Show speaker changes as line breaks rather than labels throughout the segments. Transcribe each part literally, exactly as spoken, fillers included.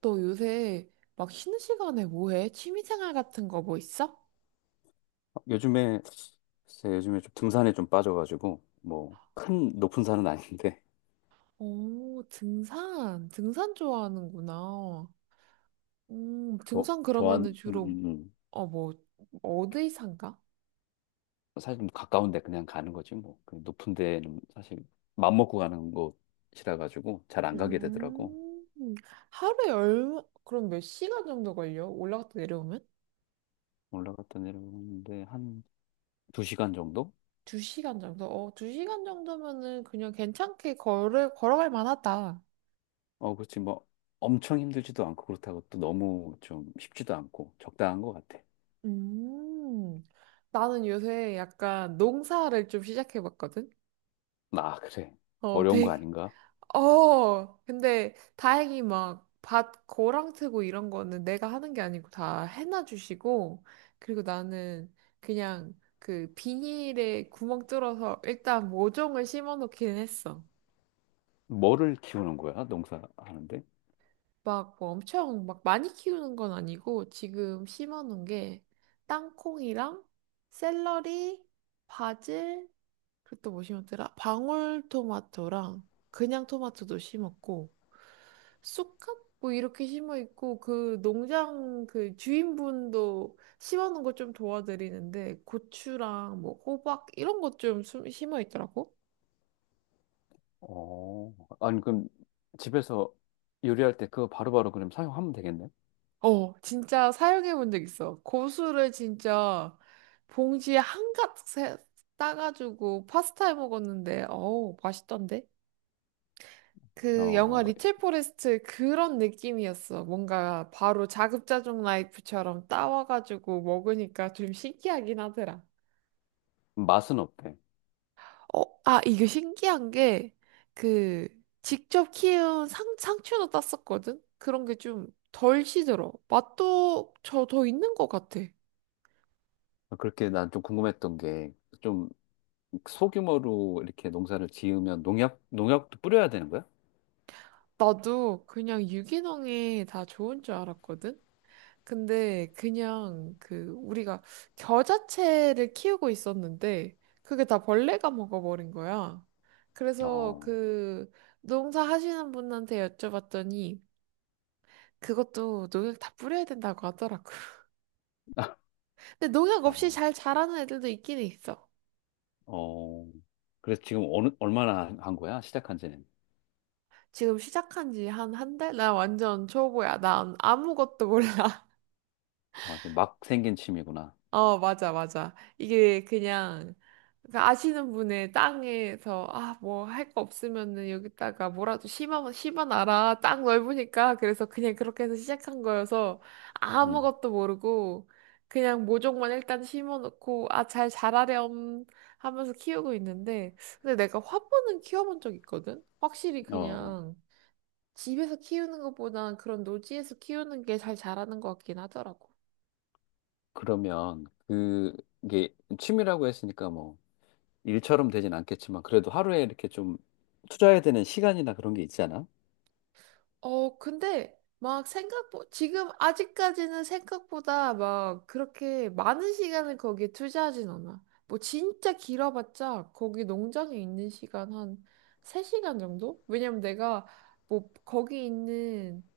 너 요새 막 쉬는 시간에 뭐 해? 취미생활 같은 거 뭐 있어?
요즘에 글쎄 요즘에 좀 등산에 좀 빠져가지고 뭐 큰 높은 산은 아닌데.
오, 등산. 등산 좋아하는구나. 음,
저
등산 그러면은
저한 음,
주로,
음. 음,
어, 뭐, 어디 산가?
사실 좀 가까운데 그냥 가는 거지 뭐. 그 높은 데는 사실 맘 먹고 가는 곳이라 가지고 잘 안 가게 되더라고.
음, 하루에 얼마, 그럼 몇 시간 정도 걸려? 올라갔다 내려오면?
올라갔다 내려오는데 한 두 시간 정도?
두 시간 정도? 어, 두 시간 정도면은 그냥 괜찮게 걸을, 걸어갈 만하다.
어, 그렇지 뭐. 엄청 힘들지도 않고 그렇다고 또 너무 좀 쉽지도 않고 적당한 것 같아.
음, 나는 요새 약간 농사를 좀 시작해봤거든?
아, 그래.
어,
어려운 거
되게,
아닌가?
어, 근데 다행히 막 밭 고랑 트고 이런 거는 내가 하는 게 아니고 다 해놔 주시고 그리고 나는 그냥 그 비닐에 구멍 뚫어서 일단 모종을 심어 놓기는 했어.
뭐를 키우는 거야, 농사하는데?
막 뭐 엄청 막 많이 키우는 건 아니고 지금 심어 놓은 게 땅콩이랑 샐러리, 바질, 그리고 또 뭐 심었더라? 방울토마토랑 그냥 토마토도 심었고 쑥갓 뭐 이렇게 심어 있고 그 농장 그 주인분도 심어 놓은 거 좀 도와드리는데 고추랑 뭐 호박 이런 것 좀 심어 있더라고.
어, 아니, 그럼 집에서 요리할 때 그거 바로바로 그럼 사용하면 되겠네?
어, 진짜 사용해 본 적 있어. 고수를 진짜 봉지에 한가득 세- 따가지고 파스타 해 먹었는데 어우 맛있던데. 그 영화
어,
리첼 포레스트 그런 느낌이었어. 뭔가 바로 자급자족 라이프처럼 따와가지고 먹으니까 좀 신기하긴 하더라.
맛은 어때?
어, 아, 이게 신기한 게 그 직접 키운 상, 상추도 땄었거든? 그런 게 좀 덜 시들어. 맛도 저 더 있는 것 같아.
그렇게 난 좀 궁금했던 게, 좀 소규모로 이렇게 농사를 지으면 농약, 농약도 뿌려야 되는 거야?
나도 그냥 유기농에 다 좋은 줄 알았거든? 근데 그냥 그 우리가 겨자채를 키우고 있었는데 그게 다 벌레가 먹어버린 거야. 그래서
어,
그 농사하시는 분한테 여쭤봤더니 그것도 농약 다 뿌려야 된다고 하더라고. 근데 농약 없이
아,
잘 자라는 애들도 있긴 있어.
어, 그래서 지금 어느, 얼마나 한 한 거야? 시작한 지는?
지금 시작한 지 한 한 달? 나 완전 초보야. 난 아무것도 몰라.
아, 이제 막 생긴 취미구나.
어, 맞아, 맞아. 이게 그냥 그 아시는 분의 땅에서 아, 뭐 할 거 없으면은 여기다가 뭐라도 심어, 심어놔라. 땅 넓으니까. 그래서 그냥 그렇게 해서 시작한 거여서
음,
아무것도 모르고 그냥 모종만 일단 심어놓고 아, 잘 자라렴 하면서 키우고 있는데 근데 내가 화분은 키워본 적 있거든? 확실히
어,
그냥 집에서 키우는 것보단 그런 노지에서 키우는 게 잘 자라는 것 같긴 하더라고.
그러면 그게 취미라고 했으니까 뭐, 일처럼 되진 않겠지만 그래도 하루에 이렇게 좀 투자해야 되는 시간이나 그런 게 있잖아.
어, 근데 막 생각보 지금 아직까지는 생각보다 막 그렇게 많은 시간을 거기에 투자하진 않아. 뭐 진짜 길어봤자 거기 농장에 있는 시간 한 세 시간 정도? 왜냐면 내가 뭐 거기 있는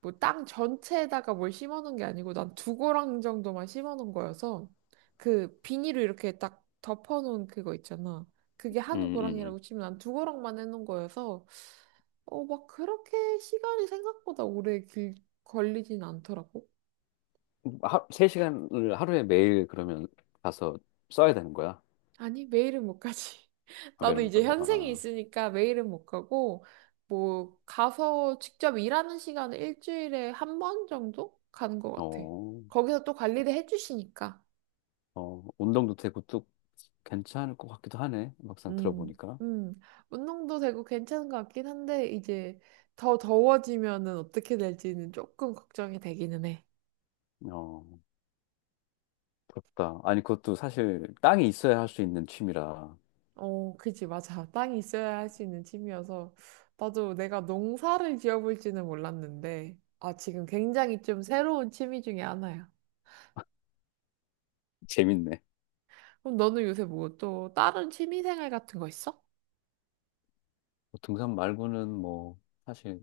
뭐 땅 전체에다가 뭘 심어 놓은 게 아니고 난 두 고랑 정도만 심어 놓은 거여서 그 비닐로 이렇게 딱 덮어 놓은 그거 있잖아. 그게 한
음,
고랑이라고 치면 난 두 고랑만 해 놓은 거여서 어, 막 그렇게 시간이 생각보다 오래 길, 걸리진 않더라고.
음. 하, 세 시간을 하루에 매일 그러면 가서 써야 되는 거야.
아니, 매일은 못 가지.
아,
나도
매일 못
이제
가고.
현생이
아,
있으니까 매일은 못 가고 뭐 가서 직접 일하는 시간은 일주일에 한 번 정도 가는 것 같아.
어,
거기서 또 관리를 해주시니까.
어, 운동도 되고 또 괜찮을 것 같기도 하네. 막상
음,
들어보니까.
음. 운동도 되고 괜찮은 것 같긴 한데, 이제 더 더워지면은 어떻게 될지는 조금 걱정이 되기는 해.
어, 부럽다. 아니, 그것도 사실 땅이 있어야 할 수 있는 취미라.
어, 그지, 맞아. 땅이 있어야 할 수 있는 취미여서. 나도 내가 농사를 지어볼지는 몰랐는데, 아, 지금 굉장히 좀 새로운 취미 중에 하나야.
재밌네.
그럼 너는 요새 뭐 또 다른 취미 생활 같은 거 있어?
뭐 등산 말고는 뭐 사실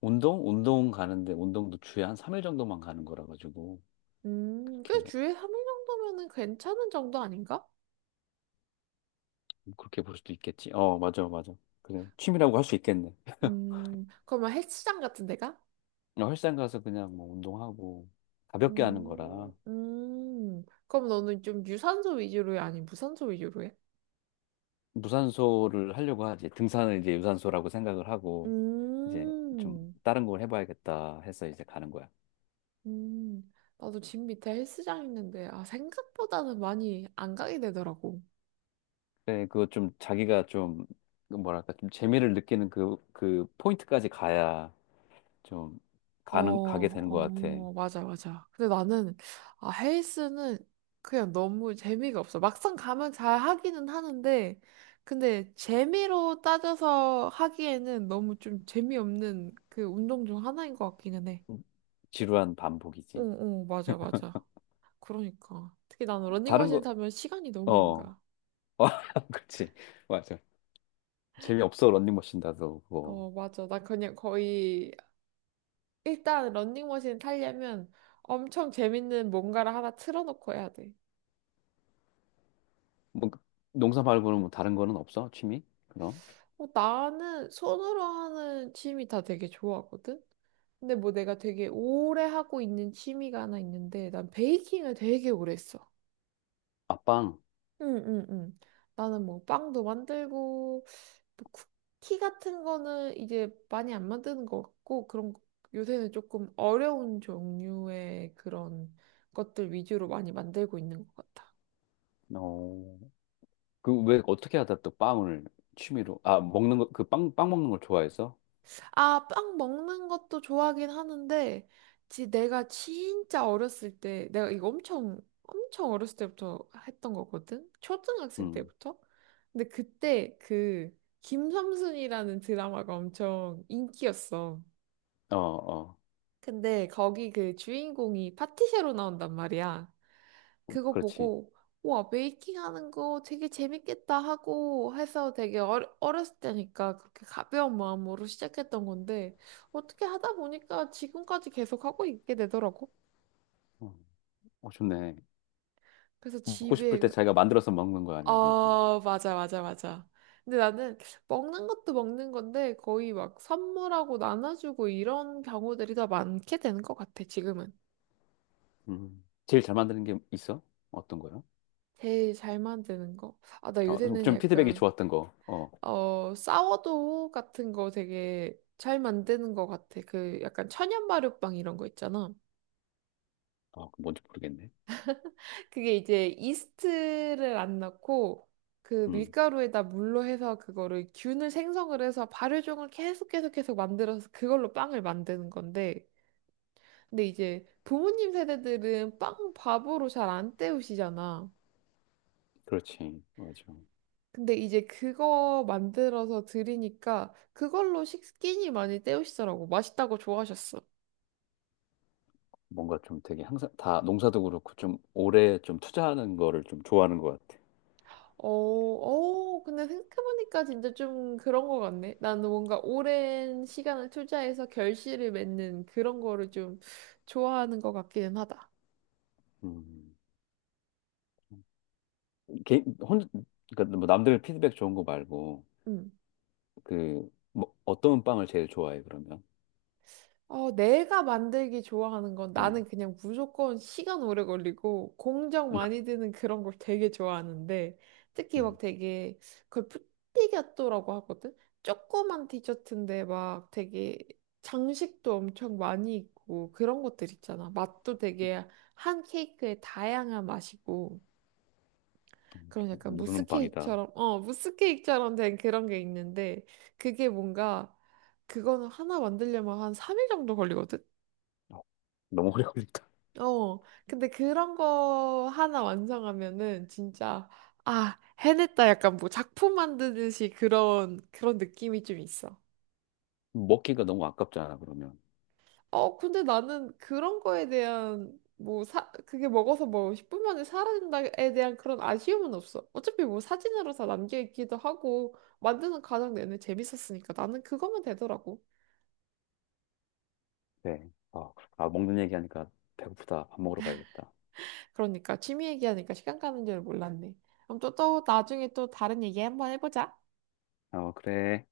운동? 운동 가는데 운동도 주에 한 삼 일 정도만 가는 거라 가지고.
음, 꽤
그렇게
주에 삼 일 정도면은 괜찮은 정도 아닌가?
뭐 그렇게 볼 수도 있겠지. 어, 맞아, 맞아. 그래. 취미라고 할 수 있겠네.
음, 그러면 헬스장 같은 데가?
그냥 헬스장 가서 그냥 뭐 운동하고 가볍게 하는
음,
거라.
음. 그럼 너는 좀 유산소 위주로 해? 아니, 무산소 위주로 해?
무산소를 하려고 하지. 등산을 이제 유산소라고 생각을 하고 이제 좀
음,
다른 걸 해봐야겠다 해서 이제 가는 거야.
음. 나도 집 밑에 헬스장 있는데, 아, 생각보다는 많이 안 가게 되더라고.
그데 그거 좀 자기가 좀그 뭐랄까 좀 재미를 느끼는 그, 그 포인트까지 가야 좀
어,
가는, 가게 되는 것 같아.
어, 맞아, 맞아. 근데 나는, 아, 헬스는 그냥 너무 재미가 없어. 막상 가면 잘 하기는 하는데, 근데 재미로 따져서 하기에는 너무 좀 재미없는 그 운동 중 하나인 것 같기는 해.
지루한
어,
반복이지.
어, 맞아, 맞아. 그러니까. 특히 나는
다른
러닝머신
거,
타면 시간이 너무 안
어,
가.
어, 그렇지. 맞아. 재미없어 런닝머신 다도 그거.
어, 맞아. 나 그냥 거의, 일단 러닝머신 타려면 엄청 재밌는 뭔가를 하나 틀어놓고 해야 돼.
뭐 농사 말고는 뭐 다른 거는 없어 취미 그럼?
어, 나는 손으로 하는 취미 다 되게 좋아하거든? 근데 뭐 내가 되게 오래 하고 있는 취미가 하나 있는데, 난 베이킹을 되게 오래 했어.
아, 빵.
응, 응, 응. 나는 뭐 빵도 만들고, 뭐 쿠키 같은 거는 이제 많이 안 만드는 것 같고 그런 거- 요새는 조금 어려운 종류의 그런 것들 위주로 많이 만들고 있는 것 같아.
어, 그 왜 어떻게 하다 또 빵을 취미로? 아, 먹는 거? 그 빵 빵 먹는 걸 좋아해서?
아, 빵 먹는 것도 좋아하긴 하는데 지 내가 진짜 어렸을 때 내가 이거 엄청 엄청 어렸을 때부터 했던 거거든. 초등학생
음어
때부터. 근데 그때 그 김삼순이라는 드라마가 엄청 인기였어.
어. 어,
근데 거기 그 주인공이 파티셰로 나온단 말이야. 그거
그렇지.
보고 와 메이킹 하는 거 되게 재밌겠다 하고 해서 되게 어려, 어렸을 때니까 그렇게 가벼운 마음으로 시작했던 건데 어떻게 하다 보니까 지금까지 계속 하고 있게 되더라고.
어, 어, 좋네.
그래서
먹고
집에
싶을 때
그-
자기가 만들어서 먹는 거 아니야 그냥?
아 맞아 맞아 맞아. 근데 나는 먹는 것도 먹는 건데 거의 막 선물하고 나눠주고 이런 경우들이 더 많게 되는 것 같아 지금은.
음, 제일 잘 만드는 게 있어? 어떤 거요?
제일 잘 만드는 거. 아 나 요새는
어좀 피드백이
약간
좋았던 거어
어, 사워도 같은 거 되게 잘 만드는 것 같아. 그 약간 천연 발효빵 이런 거 있잖아.
아, 그 뭔지 모르겠네.
그게 이제 이스트를 안 넣고 그
음.
밀가루에다 물로 해서 그거를 균을 생성을 해서 발효종을 계속 계속 계속 만들어서 그걸로 빵을 만드는 건데. 근데 이제 부모님 세대들은 빵 밥으로 잘 안 때우시잖아.
그렇지, 맞아.
근데 이제 그거 만들어서 드리니까 그걸로 식기니 많이 때우시더라고. 맛있다고 좋아하셨어.
뭔가 좀 되게 항상 다 농사도 그렇고 좀 오래 좀 투자하는 거를 좀 좋아하는 것 같아.
어, 어, 근데 생각해보니까 진짜 좀 그런 거 같네. 나는 뭔가 오랜 시간을 투자해서 결실을 맺는 그런 거를 좀 좋아하는 것 같기는 하다.
음. 개, 혼, 그러니까 뭐 남들 피드백 좋은 거 말고
음.
그 뭐 어떤 빵을 제일 좋아해 그러면?
어, 내가 만들기 좋아하는 건 나는
음.
그냥 무조건 시간 오래 걸리고 공정 많이 드는 그런 걸 되게 좋아하는데 특히 막
음.
되게 그걸 푸티가또라고 하거든? 조그만 디저트인데 막 되게 장식도 엄청 많이 있고 그런 것들 있잖아. 맛도 되게 한 케이크에 다양한 맛이고 그런 약간 무스
모르는 빵이다.
케이크처럼 어, 무스 케이크처럼 된 그런 게 있는데 그게 뭔가 그거는 하나 만들려면 한 삼 일 정도 걸리거든?
어, 너무 오래 걸린다.
어, 근데 그런 거 하나 완성하면은 진짜, 아, 해냈다. 약간 뭐 작품 만드듯이 그런, 그런 느낌이 좀 있어.
먹기가 너무 아깝잖아 그러면.
어, 근데 나는 그런 거에 대한, 뭐, 사, 그게 먹어서 뭐 십 분 만에 사라진다에 대한 그런 아쉬움은 없어. 어차피 뭐 사진으로 다 남겨있기도 하고, 만드는 과정 내내 재밌었으니까 나는 그거면 되더라고.
네. 아, 그렇구나. 아, 먹는 얘기하니까 배고프다. 밥 먹으러 가야겠다.
그러니까 취미 얘기하니까 시간 가는 줄 몰랐네. 그럼 또, 또 나중에 또 다른 얘기 한번 해보자.
어, 그래.